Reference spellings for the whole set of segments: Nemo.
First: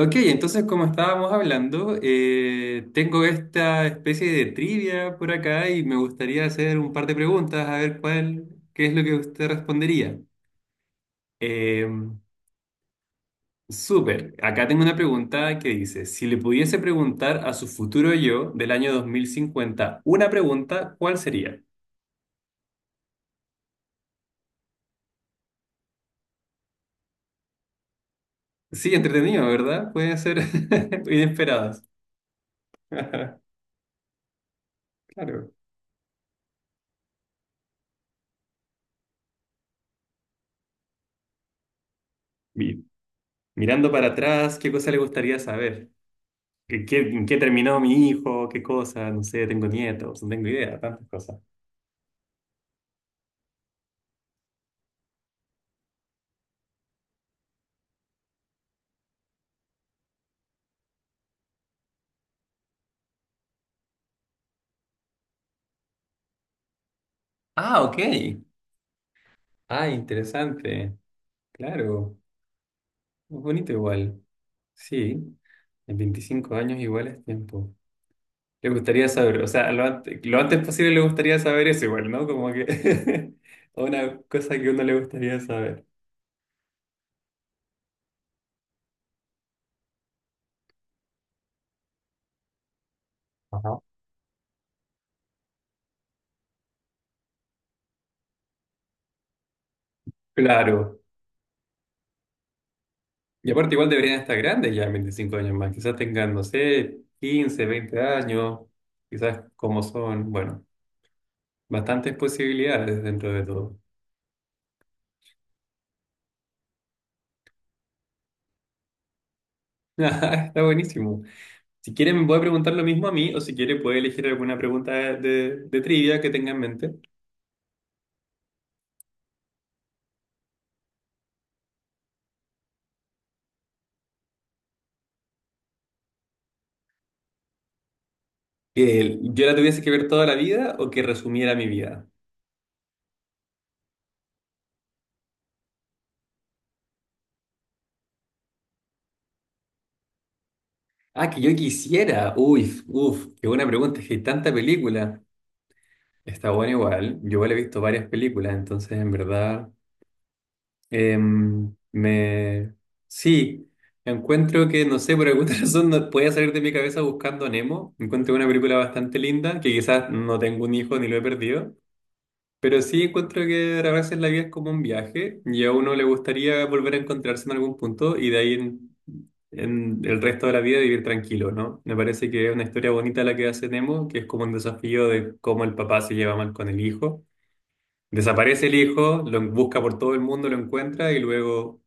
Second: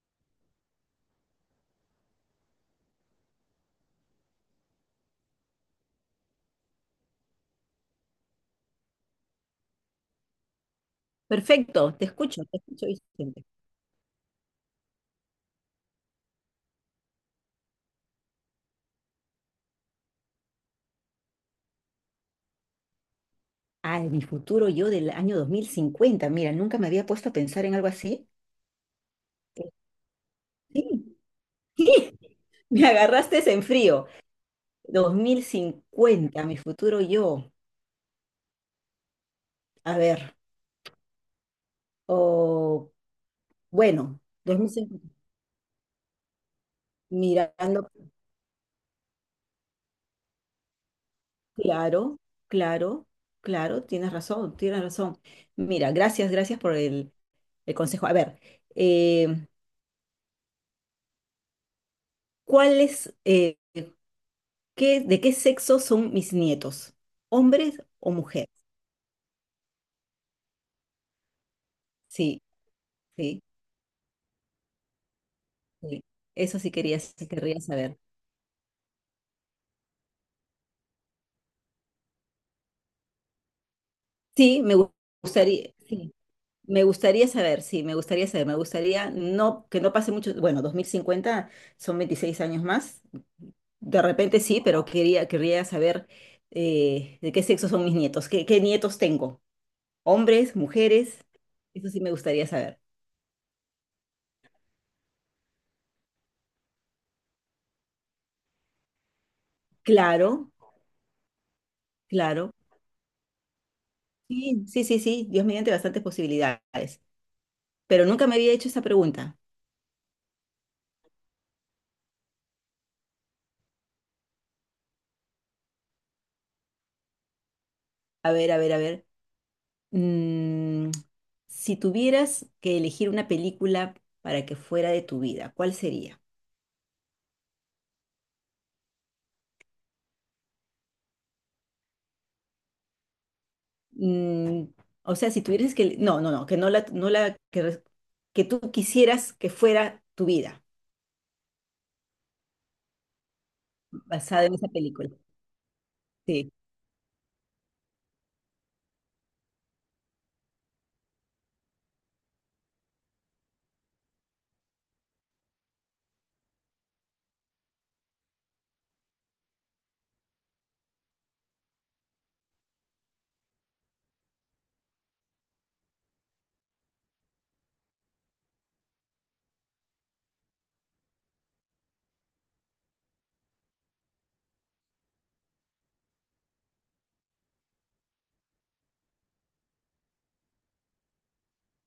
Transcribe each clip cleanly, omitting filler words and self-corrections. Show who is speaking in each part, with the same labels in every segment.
Speaker 1: Ok, entonces como estábamos hablando, tengo esta especie de trivia por acá y me gustaría hacer un par de preguntas a ver cuál, qué es lo que usted respondería. Eh,
Speaker 2: Perfecto, te escucho, Vicente.
Speaker 1: Súper, acá tengo una pregunta que dice, si le pudiese preguntar a su futuro yo del año 2050 una pregunta, ¿cuál sería?
Speaker 2: Ah, en mi futuro yo del año 2050. Mira, nunca me había puesto a pensar en algo así.
Speaker 1: Sí, entretenido,
Speaker 2: Eh,
Speaker 1: ¿verdad? Pueden ser
Speaker 2: Sí, sí,
Speaker 1: inesperadas.
Speaker 2: me agarraste en frío. Dos mil
Speaker 1: Claro.
Speaker 2: cincuenta, mi futuro yo. A ver,
Speaker 1: Mi-
Speaker 2: o
Speaker 1: Mirando para
Speaker 2: bueno,
Speaker 1: atrás, ¿qué cosa le
Speaker 2: 2050,
Speaker 1: gustaría saber? ¿En qué terminó
Speaker 2: mirando,
Speaker 1: mi hijo? ¿Qué cosa? No sé, tengo nietos, no tengo idea, tantas cosas.
Speaker 2: claro, claro, claro, tienes razón, tienes razón. Mira, gracias, gracias por el consejo. A ver, eh, ¿cuál es, ¿qué, de qué sexo son mis nietos?
Speaker 1: Ah,
Speaker 2: ¿Hombres
Speaker 1: ok.
Speaker 2: o mujeres?
Speaker 1: Ah, interesante. Claro.
Speaker 2: Sí, sí,
Speaker 1: Muy bonito igual. Sí, en
Speaker 2: sí.
Speaker 1: 25
Speaker 2: Eso sí
Speaker 1: años
Speaker 2: quería,
Speaker 1: igual es
Speaker 2: sí querría
Speaker 1: tiempo.
Speaker 2: saber.
Speaker 1: Le gustaría saber, o sea, lo antes posible le gustaría saber eso igual, ¿no? Como que una cosa
Speaker 2: Sí,
Speaker 1: que uno le gustaría
Speaker 2: gustaría,
Speaker 1: saber.
Speaker 2: sí, me gustaría saber, sí, me gustaría saber, me gustaría no, que no pase mucho, bueno, 2050 son 26 años más,
Speaker 1: Ajá.
Speaker 2: de repente sí, pero quería, querría saber de qué sexo son mis nietos, qué, qué nietos tengo, hombres,
Speaker 1: Claro.
Speaker 2: mujeres, eso sí me gustaría saber.
Speaker 1: Y aparte igual deberían estar grandes ya, en 25 años más. Quizás tengan, no sé, 15 20 años. Quizás como son,
Speaker 2: Claro,
Speaker 1: bueno. Bastantes
Speaker 2: claro.
Speaker 1: posibilidades dentro de todo.
Speaker 2: Sí, sí, sí, sí, Dios mediante bastantes posibilidades. Pero nunca me había hecho esa pregunta.
Speaker 1: Está buenísimo. Si quiere me puede preguntar lo mismo a mí o si quiere puede elegir alguna pregunta de trivia que tenga en mente.
Speaker 2: A ver, a ver, a ver. Mm, si tuvieras que elegir una película para que fuera de tu vida, ¿cuál sería?
Speaker 1: Que yo la tuviese que ver toda la vida o que resumiera mi vida.
Speaker 2: Mm, o sea, si tuvieras que... No, no, no, que no la, no la, que tú quisieras que fuera tu vida,
Speaker 1: Ah, que yo quisiera. Uy, uf, qué buena pregunta. Es que hay
Speaker 2: basada
Speaker 1: tanta
Speaker 2: en esa película.
Speaker 1: película. Está
Speaker 2: Sí.
Speaker 1: bueno igual. Yo igual he visto varias películas, entonces en verdad... me... Sí, encuentro que, no sé, por alguna razón no puede salir de mi cabeza buscando a Nemo. Encuentro una película bastante linda, que quizás no tengo un hijo ni lo he perdido, pero sí encuentro que a veces la vida es como un viaje y a uno le gustaría volver a encontrarse en algún punto y de ahí en el resto de la vida vivir tranquilo, ¿no? Me parece que es una historia bonita la que hace Nemo, que es como un desafío de cómo el papá se lleva mal con el hijo. Desaparece el hijo, lo busca por todo el mundo, lo encuentra y luego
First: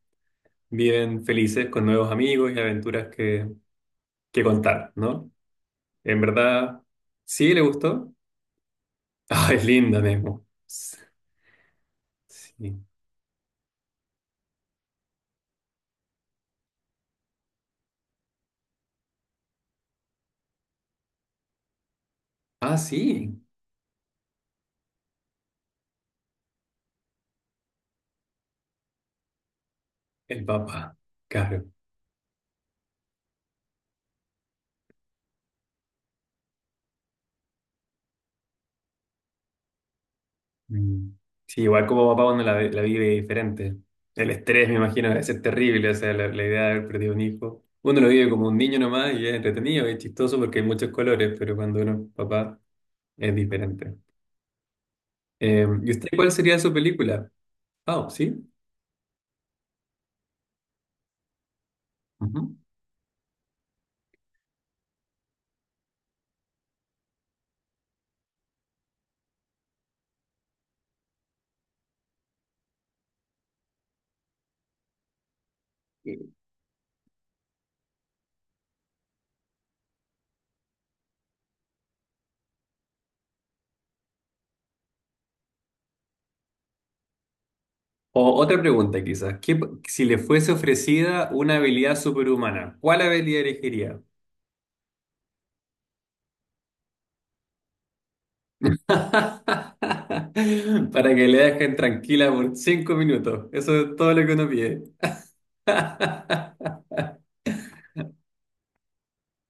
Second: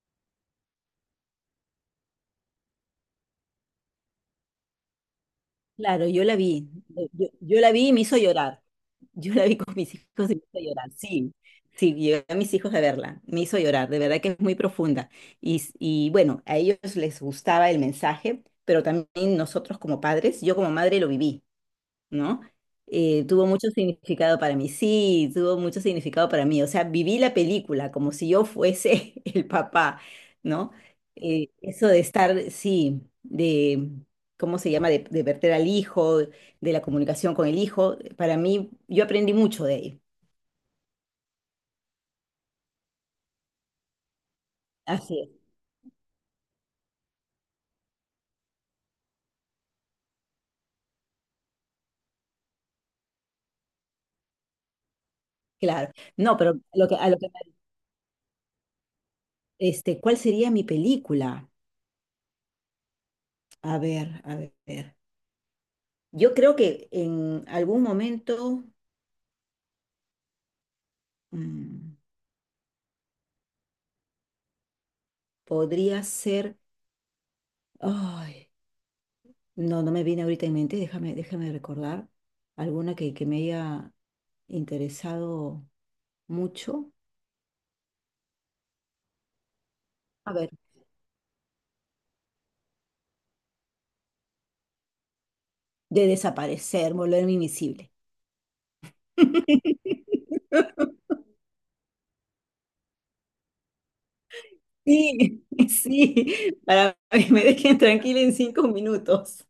Speaker 1: viven felices con nuevos amigos y aventuras que contar, ¿no?
Speaker 2: Claro,
Speaker 1: En
Speaker 2: yo la vi,
Speaker 1: verdad, sí le
Speaker 2: yo la vi y me
Speaker 1: gustó.
Speaker 2: hizo llorar. Yo la
Speaker 1: Ah,
Speaker 2: vi
Speaker 1: es
Speaker 2: con mis
Speaker 1: linda,
Speaker 2: hijos y me
Speaker 1: Nemo.
Speaker 2: hizo llorar, sí, sí, llevé a mis hijos a
Speaker 1: Sí.
Speaker 2: verla, me hizo llorar, de verdad que es muy profunda. Y, y bueno, a ellos les gustaba el mensaje, pero también nosotros como padres, yo como madre lo viví, ¿no?
Speaker 1: Ah, sí,
Speaker 2: Tuvo mucho significado para mí, sí, tuvo mucho significado para mí. O sea, viví la película como si yo fuese el papá,
Speaker 1: el
Speaker 2: ¿no?
Speaker 1: papá. Claro.
Speaker 2: Eso de estar, sí, de, ¿cómo se llama? De verter al hijo, de la comunicación con el hijo, para mí, yo aprendí mucho de ahí.
Speaker 1: Mm. Sí, igual como papá uno la vive diferente. El estrés, me imagino,
Speaker 2: Así
Speaker 1: debe ser
Speaker 2: es,
Speaker 1: terrible. O sea, la idea de haber perdido un hijo. Uno lo vive como un niño nomás y es entretenido, es chistoso porque hay muchos colores, pero cuando uno es papá es diferente. ¿Y
Speaker 2: claro.
Speaker 1: usted cuál
Speaker 2: No, pero
Speaker 1: sería su
Speaker 2: lo que, a lo que,
Speaker 1: película? Ah, sí.
Speaker 2: este, ¿cuál sería mi película?
Speaker 1: Ujú.
Speaker 2: A ver, a ver. Yo creo que en algún momento mm, podría ser... Ay, no, no me viene ahorita en mente. Déjame, déjame recordar alguna que me haya interesado mucho.
Speaker 1: O otra pregunta quizás, si le
Speaker 2: A ver,
Speaker 1: fuese ofrecida una habilidad superhumana, ¿cuál habilidad elegiría?
Speaker 2: de desaparecer, volverme invisible.
Speaker 1: Para que le dejen tranquila por 5 minutos. Eso es todo lo que uno pide.
Speaker 2: Sí, sí, para que me dejen tranquila en 5 minutos.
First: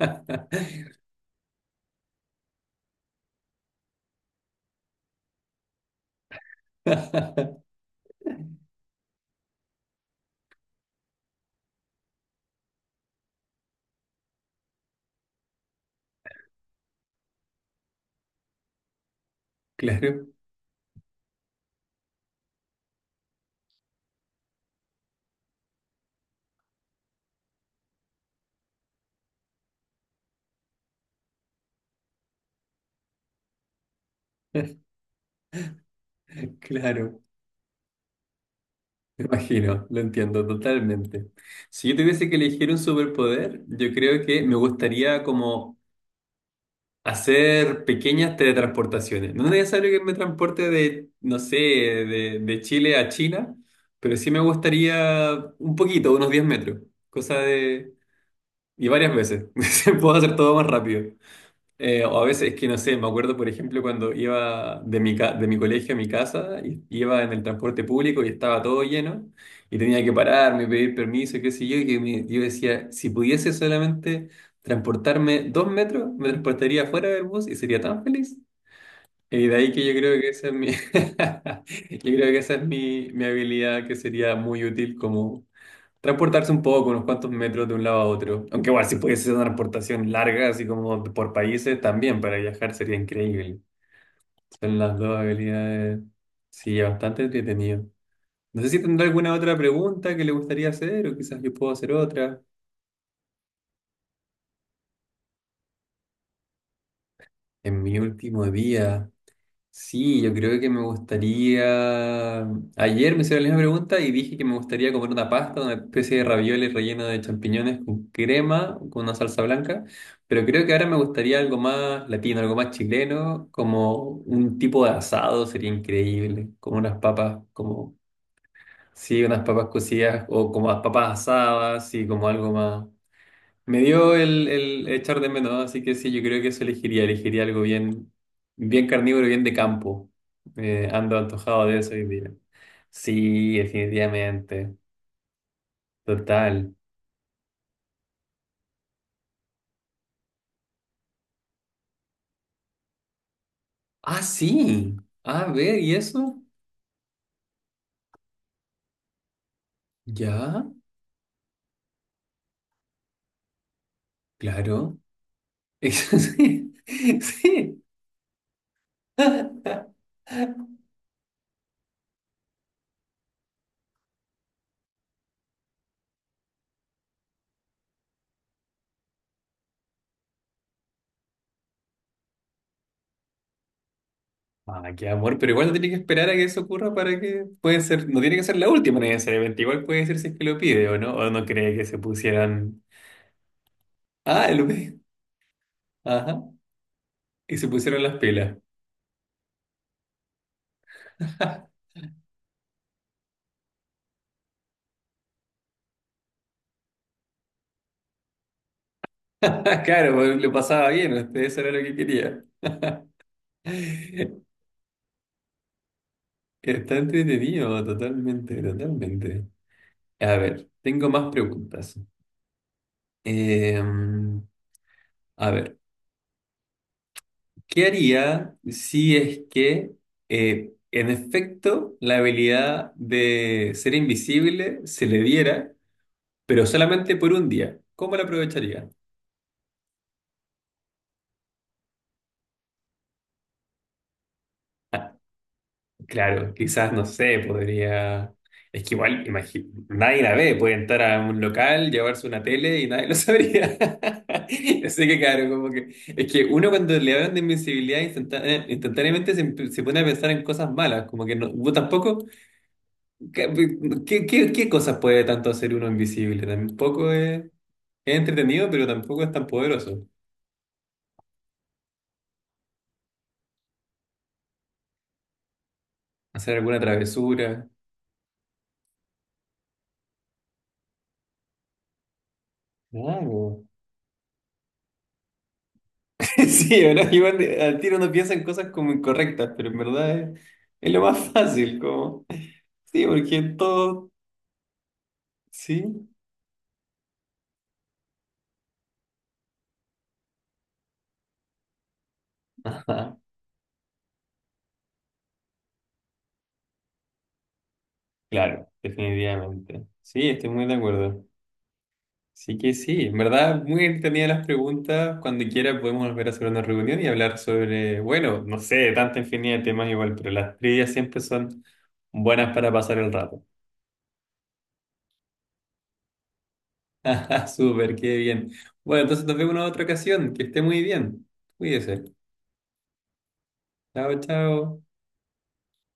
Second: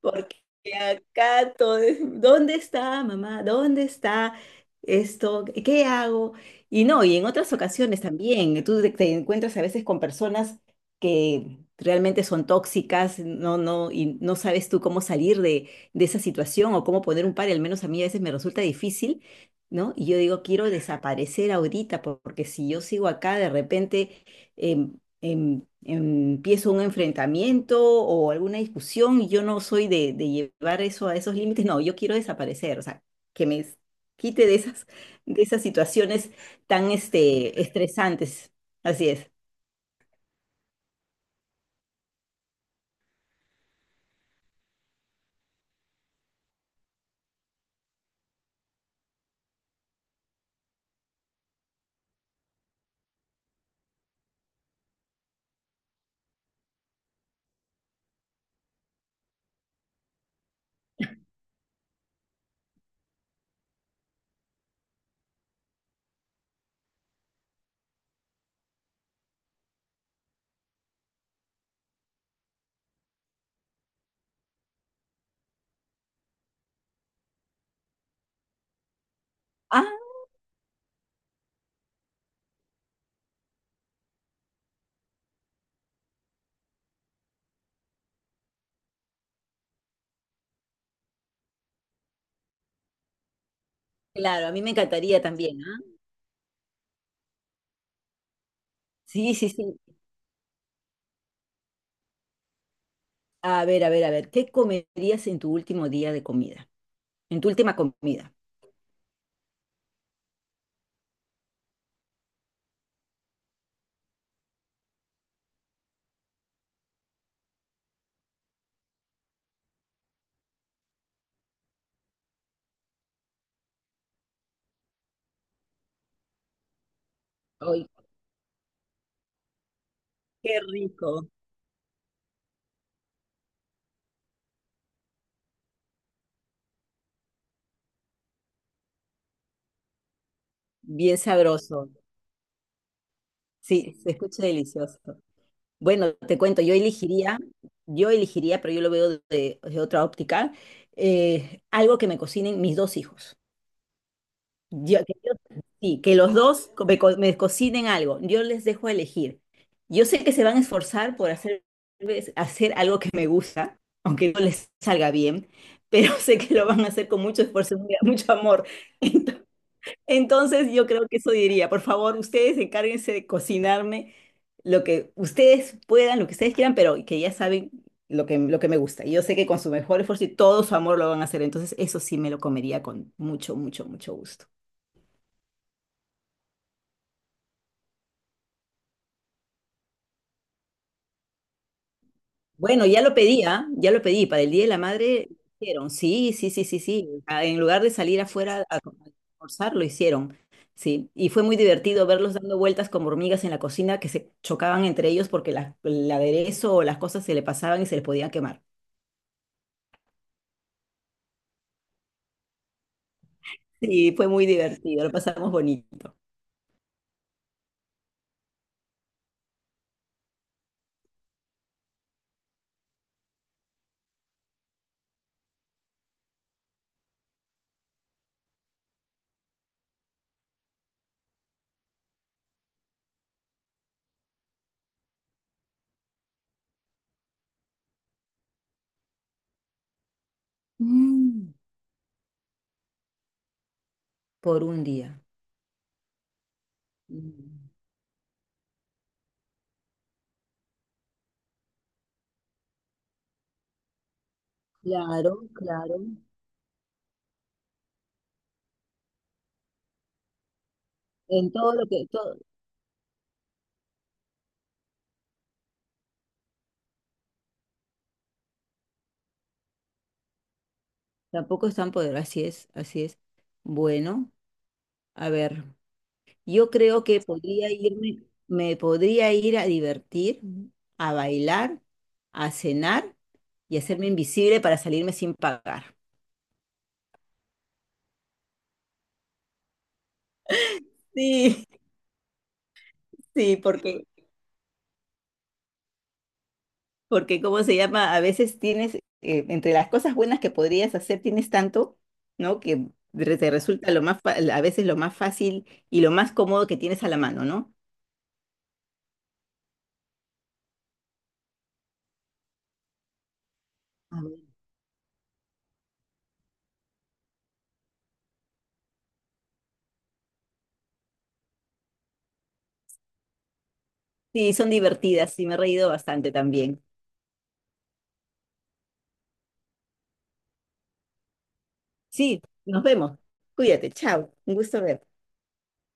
Speaker 2: Porque acá todo es, ¿dónde está mamá? ¿Dónde está esto? ¿Qué hago? Y no, y en otras ocasiones también, tú te, te encuentras a veces con personas que realmente son tóxicas, no, no, y no sabes tú cómo salir de esa situación o cómo poner un par, y al menos a mí a veces me resulta difícil, ¿no? Y yo
Speaker 1: Claro,
Speaker 2: digo, quiero desaparecer ahorita, porque si yo sigo acá, de repente eh, empiezo un enfrentamiento o alguna discusión y yo no soy de llevar eso a esos límites, no, yo quiero desaparecer, o sea, que me s- quite de esas situaciones tan
Speaker 1: claro.
Speaker 2: este, estresantes. Así
Speaker 1: Me
Speaker 2: es.
Speaker 1: imagino, lo entiendo totalmente. Si yo tuviese que elegir un superpoder, yo creo que me gustaría como hacer pequeñas teletransportaciones. No es necesario que me transporte de, no sé, de Chile a China, pero sí me gustaría un poquito, unos 10 metros. Cosa de... Y varias veces. Puedo hacer todo más rápido. O a veces es que no sé, me acuerdo, por ejemplo, cuando iba de mi colegio a mi casa, y iba en el transporte público y estaba todo lleno, y tenía que pararme, pedir permiso, qué sé yo, y yo decía, si pudiese solamente transportarme 2 metros, me transportaría fuera del bus y sería tan feliz. Y de ahí
Speaker 2: Ah,
Speaker 1: que yo creo que esa es mi, yo creo que esa es mi habilidad que sería muy útil como transportarse un poco, unos cuantos metros de un lado a otro. Aunque igual si pudiese ser una transportación larga, así como por países, también para viajar sería increíble.
Speaker 2: claro, a mí me
Speaker 1: Son las dos
Speaker 2: encantaría también, ¿ah?
Speaker 1: habilidades. Sí, bastante entretenido. No sé si tendrá alguna
Speaker 2: Sí, sí,
Speaker 1: otra
Speaker 2: sí.
Speaker 1: pregunta que le gustaría hacer o quizás yo puedo hacer otra.
Speaker 2: A ver, a ver, a ver, ¿qué comerías en tu último día de comida? En tu última
Speaker 1: En mi
Speaker 2: comida.
Speaker 1: último día. Sí, yo creo que me gustaría. Ayer me hicieron la misma pregunta y dije que me gustaría comer una pasta, una especie de ravioles relleno de champiñones con crema, con una salsa blanca. Pero creo que ahora me gustaría algo más latino, algo más chileno, como un tipo de asado sería increíble, como unas papas,
Speaker 2: Ay,
Speaker 1: como sí, unas papas cocidas o
Speaker 2: qué
Speaker 1: como las papas
Speaker 2: rico.
Speaker 1: asadas, y como algo más. Me dio el echar de menos, así que sí, yo creo que eso elegiría. Elegiría algo bien, bien carnívoro, bien de campo. Ando
Speaker 2: Bien
Speaker 1: antojado de
Speaker 2: sabroso.
Speaker 1: eso hoy día. Sí,
Speaker 2: Sí, se escucha
Speaker 1: definitivamente.
Speaker 2: delicioso. Bueno, te cuento,
Speaker 1: Total.
Speaker 2: yo elegiría, pero yo lo veo de otra óptica, algo que me cocinen mis dos hijos.
Speaker 1: Ah, sí.
Speaker 2: Yo- que yo-
Speaker 1: A ver, ¿y
Speaker 2: sí, que los
Speaker 1: eso?
Speaker 2: dos co- me, co- me cocinen algo. Yo les dejo elegir. Yo sé que se van a
Speaker 1: Ya,
Speaker 2: esforzar por hacer, pues, hacer algo que me gusta, aunque no les
Speaker 1: claro.
Speaker 2: salga bien, pero
Speaker 1: Eso
Speaker 2: sé que lo
Speaker 1: sí.
Speaker 2: van a hacer con mucho esfuerzo
Speaker 1: Sí.
Speaker 2: y mucho amor. Entonces yo creo que eso diría, por favor, ustedes encárguense de cocinarme lo que ustedes puedan, lo que ustedes quieran, pero que ya saben lo que me gusta. Y yo sé que con su mejor esfuerzo y todo su amor lo van a hacer, entonces eso sí me lo comería con mucho, mucho, mucho gusto.
Speaker 1: Ah, qué amor, pero igual no tiene que esperar a que eso ocurra para que puede ser, no tiene que ser la última necesariamente, igual puede ser si es que lo pide o no cree que se pusieran.
Speaker 2: Bueno, ya lo pedía, ya lo pedí, para
Speaker 1: Ah,
Speaker 2: el Día
Speaker 1: lo
Speaker 2: de la Madre hicieron, sí,
Speaker 1: Ajá.
Speaker 2: sí, sí, sí, sí, ah,
Speaker 1: Y
Speaker 2: en
Speaker 1: se
Speaker 2: lugar de
Speaker 1: pusieron las
Speaker 2: salir
Speaker 1: pilas.
Speaker 2: afuera a almorzar, lo hicieron, sí, y fue muy divertido verlos dando vueltas como hormigas en la cocina que se chocaban entre ellos porque el aderezo o las cosas se le pasaban y se les podían quemar.
Speaker 1: Claro, pues, lo pasaba bien, usted eso era lo que quería.
Speaker 2: Sí, fue muy divertido, lo pasamos bonito.
Speaker 1: Está entretenido, totalmente, totalmente. A ver, tengo más preguntas. Eh, a ver, ¿qué haría si es que, en efecto, la habilidad de ser invisible se le diera, pero solamente por un día? ¿Cómo la aprovecharía?
Speaker 2: Mm, por un día.
Speaker 1: Claro, quizás, no sé,
Speaker 2: Mm,
Speaker 1: podría... Es que igual, nadie la ve, puede entrar a un local, llevarse una tele y nadie lo sabría. Así que claro,
Speaker 2: claro,
Speaker 1: como que...
Speaker 2: claro.
Speaker 1: Es que uno cuando le hablan de instantáneamente se pone a pensar en cosas malas, como que no,
Speaker 2: En
Speaker 1: vos
Speaker 2: todo lo que,
Speaker 1: tampoco...
Speaker 2: todo,
Speaker 1: ¿Qué, qué cosas puede tanto hacer uno invisible? Tampoco es entretenido, pero tampoco es tan poderoso.
Speaker 2: tampoco es tan poderoso, así es, así es. Bueno, a ver.
Speaker 1: Hacer
Speaker 2: Yo
Speaker 1: alguna
Speaker 2: creo que
Speaker 1: travesura.
Speaker 2: podría irme, me podría ir a divertir, a bailar, a cenar
Speaker 1: Claro.
Speaker 2: y hacerme invisible para salirme sin pagar.
Speaker 1: Sí, ¿verdad? Igual al tiro uno piensa en cosas como incorrectas, pero en verdad es lo más
Speaker 2: Sí,
Speaker 1: fácil, como. Sí, porque
Speaker 2: sí, porque,
Speaker 1: todo. Sí.
Speaker 2: porque ¿cómo se llama? A veces tienes, entre las cosas buenas que podrías hacer, tienes tanto, ¿no? Que
Speaker 1: Ajá.
Speaker 2: re- te resulta lo más, a veces lo más fácil y lo más cómodo que tienes a la mano, ¿no?
Speaker 1: Claro, definitivamente. Sí, estoy muy de acuerdo. Sí que sí, en verdad, muy
Speaker 2: A
Speaker 1: entretenidas
Speaker 2: ver.
Speaker 1: las preguntas. Cuando quiera podemos volver a hacer una reunión y hablar sobre, bueno, no sé, tanta infinidad de temas igual, pero las trivias siempre son buenas para pasar el rato.
Speaker 2: Sí, son divertidas y me he reído bastante también.
Speaker 1: Súper, qué bien. Bueno, entonces nos vemos en otra ocasión. Que esté muy bien. Cuídese.
Speaker 2: Sí, nos vemos. Cuídate,
Speaker 1: Chao,
Speaker 2: chao. Un gusto
Speaker 1: chao.
Speaker 2: verte.